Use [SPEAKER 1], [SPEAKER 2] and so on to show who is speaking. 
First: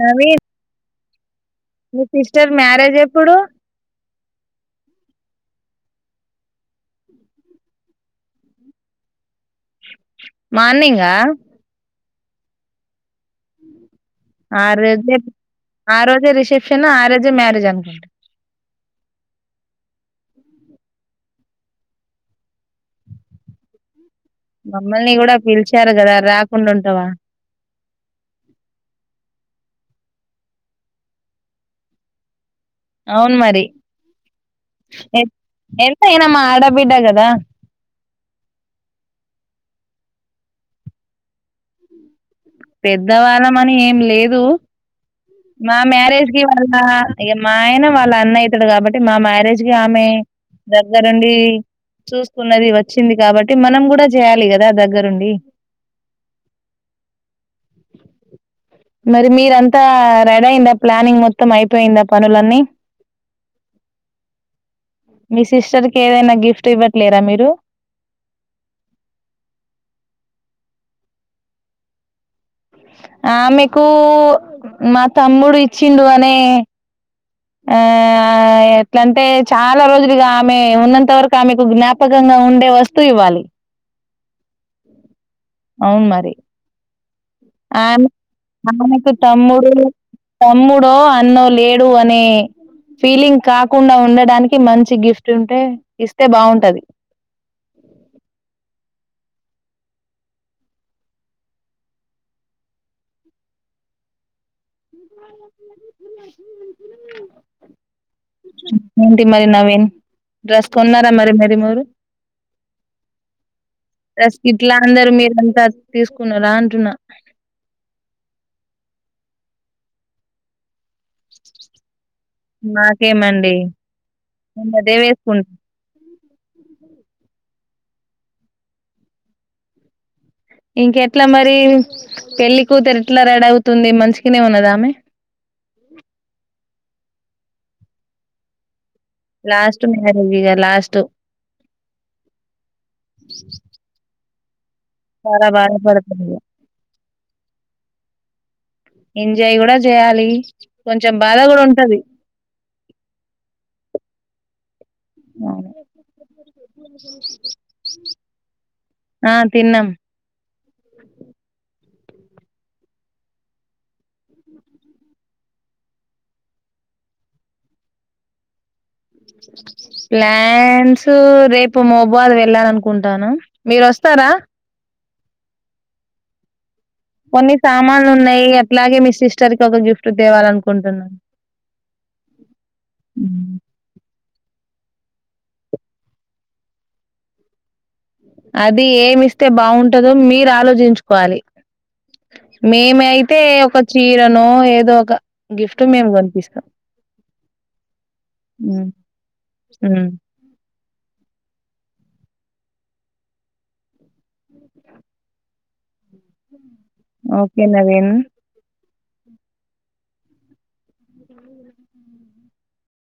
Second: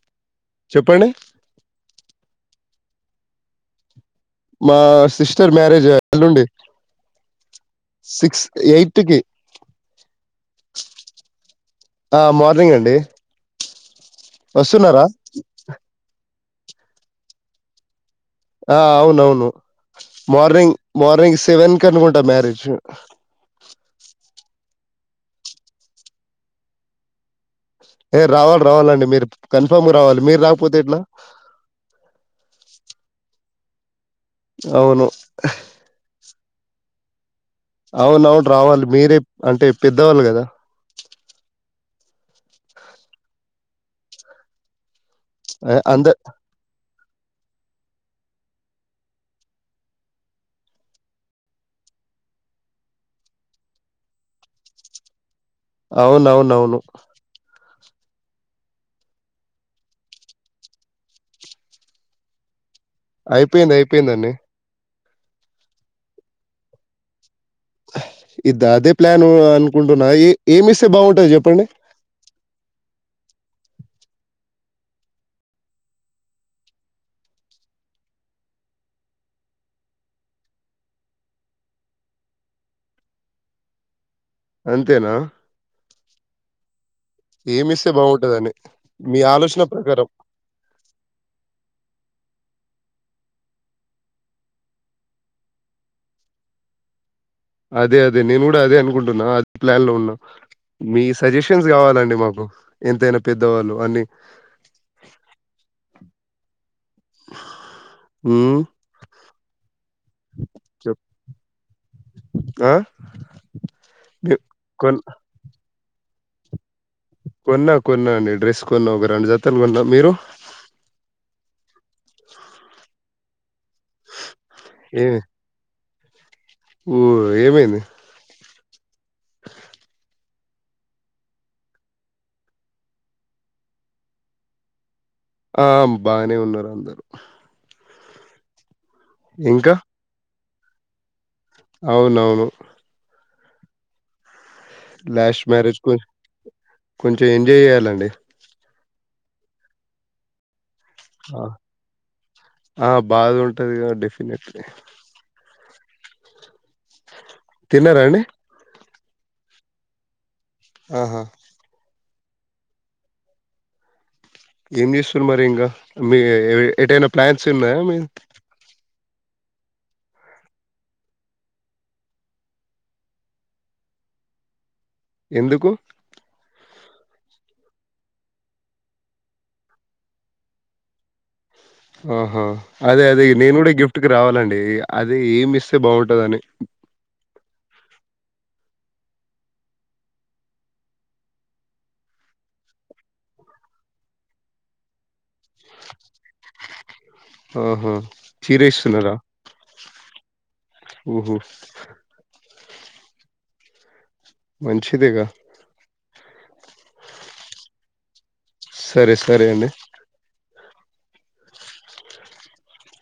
[SPEAKER 1] నవీన్
[SPEAKER 2] చెప్పండి
[SPEAKER 1] మీ sister marriage ఎప్పుడు
[SPEAKER 2] మా సిస్టర్ మ్యారేజ ఎల్లుండి సిక్స్ ఎయిట్కి
[SPEAKER 1] మార్నింగా
[SPEAKER 2] ఆ మార్నింగ్ అండి
[SPEAKER 1] ఆ
[SPEAKER 2] వస్తున్నారా
[SPEAKER 1] రోజే ఆ రోజే రిసెప్షన్ ఆ రోజే మ్యారేజ్ అనుకొంట
[SPEAKER 2] ఆ అవునవును మార్నింగ్, మార్నింగ్ సెవెన్ కనుకుంటా. మ్యారేజ్
[SPEAKER 1] మమ్మల్ని గుడా పిలిచారు గదా రాకుండుంటామా!
[SPEAKER 2] ఏ రావాలి, రావాలండి మీరు కన్ఫామ్ రావాలి. మీరు రాకపోతే ఎట్లా?
[SPEAKER 1] అవున్ మరి
[SPEAKER 2] అవును
[SPEAKER 1] ఎ ఎంతైనా మా ఆడ బిడ్డ గదా!
[SPEAKER 2] అవునవును రావాలి మీరే అంటే పెద్దవాళ్ళు గదా
[SPEAKER 1] పెద్దవాళ్ల మని ఏం లేదు,
[SPEAKER 2] ఆ,
[SPEAKER 1] మా
[SPEAKER 2] అంద
[SPEAKER 1] మ్యారేజ్ కి వాళ్ల ఇగ మా ఆయన వాళ్ళ అన్న అయితాడు కాబట్టి, మా మ్యారేజ్కి ఆమె దగ్గరుండి. చూసుకున్నది. వచ్చింది కాబట్టి మనం కూడా చేయ్యాలి కదా! దగ్గరుండి.
[SPEAKER 2] అవునవునవును
[SPEAKER 1] మరి మీరంతా రడయిందా ప్లానింగ్ మొత్తం అయిపోయిందా పనులన్నీ
[SPEAKER 2] అయిపోయింది అయిపోయిందండి
[SPEAKER 1] మీ సిస్టర్కి ఏదైనా గిఫ్ట్ ఇవ్వట్లేరా మీరు
[SPEAKER 2] ఇదదే ప్లాను, అనుకుంటున్నా ఏ ఏమిసే బాగుంటది జెప్పండి.
[SPEAKER 1] ఆమెకు మా తమ్ముడు ఇచ్చిండు అనే ఆ ఎట్లాంటే, చాలా రోజులుగా ఆమె ఉన్నంత వరకు ఆమెకు జ్ఞాపక. కంగా ఉండే వస్తువు ఇవ్వాలి
[SPEAKER 2] అంతేనా
[SPEAKER 1] అవును మరి
[SPEAKER 2] ఏమి సే
[SPEAKER 1] ఆమె
[SPEAKER 2] బాగుంటదండి
[SPEAKER 1] ఆమెకు తమ్ముడు తమ్ముడో అన్నో లేడు అనే ఫీలింగ్ కాకుండా, ఉండడానికి మంచి గిఫ్ట్ ఉంటే ఇస్తే బావుంటది.
[SPEAKER 2] అదే అదే నేను గుడా అదే అనుకుంటున్నా అద్ ప్లాన్ లో ఉన్నా మీ సజెషన్స్ కావాలండి మాకు, ఎంతైనా పెద్దవాళ్ళు అన్ని. హ్మ్.
[SPEAKER 1] [unintelligible] ఏంటి మరి నవీన్ డ్రెస్
[SPEAKER 2] చెప్
[SPEAKER 1] కొన్నారా మరి మరి మీరు
[SPEAKER 2] ఆ! మి
[SPEAKER 1] డ్రెస్ గి ట్లా
[SPEAKER 2] కొన్
[SPEAKER 1] అందరు మీరంతా తీసుకున్నారా అంటున్న
[SPEAKER 2] తెలుగోళ్ళ మీరు
[SPEAKER 1] మాకేమండి మే అదే వేసుకుంటా
[SPEAKER 2] ఊ ఏమైంది [inaudible]
[SPEAKER 1] ఇంకెట్లా మరి పెళ్లి కూతురి ఎట్లా రెడవుతుంది మంచిగానే ఉన్నదామె
[SPEAKER 2] ఆ బాగానే ఉన్నరు అందరు ఇంకా?
[SPEAKER 1] లాస్ట్ మ్యారేజ్ ఇగా లాస్ట్
[SPEAKER 2] అవునవును
[SPEAKER 1] [inaudible]
[SPEAKER 2] లాస్ట్
[SPEAKER 1] చాలా
[SPEAKER 2] మ్యారేజ్
[SPEAKER 1] బాధపడుతుంది ఇగ
[SPEAKER 2] కొంచెం ఎంజాయ్ చేయాలండి
[SPEAKER 1] ఎంజాయ్ గుడా జేయాలి
[SPEAKER 2] ఆ ఆ బాగా ఉంటది కదా డెఫినెట్లీ
[SPEAKER 1] నా [inaudible]
[SPEAKER 2] తిన్నారాండి
[SPEAKER 1] ఆ తిన్నం
[SPEAKER 2] ఆహా ఏం చేస్తుర్రు మరి ఇంకా మీ ఎటైనా ప్లాన్స్ ఉన్నాయా మీ
[SPEAKER 1] [inaudible] ప్లాన్స్ రేపు మహాబాద్ వెళ్ళాల అనుకుంటాన మీరు వస్తారా
[SPEAKER 2] ఎందుకు
[SPEAKER 1] కొన్ని సామాన్లు ఉన్నాయి అట్లాగే మీ సిస్టర్ కి ఒక గిఫ్ట్ తేవాలనుకుంటున్నా
[SPEAKER 2] ఆహ అదే అదే నేను కూడా గిఫ్ట్ కి రావాలండి అది ఏమి ఇస్తే బాగుంటదని
[SPEAKER 1] అది ఏమి ఇస్తే బాగుంటదో మీరు ఆలోచించుకోవాలి మేమైతే ఒక చీరనో ఏదో ఒక గిఫ్ట్ మేము కొనిపిస్తాం
[SPEAKER 2] ఆహా చీర
[SPEAKER 1] హ్మ్
[SPEAKER 2] ఇస్తున్నారా
[SPEAKER 1] హ్మ్
[SPEAKER 2] మంచిదేగ
[SPEAKER 1] ఓకే నవీన్
[SPEAKER 2] సరే సరే అండి
[SPEAKER 1] అ [inaudible]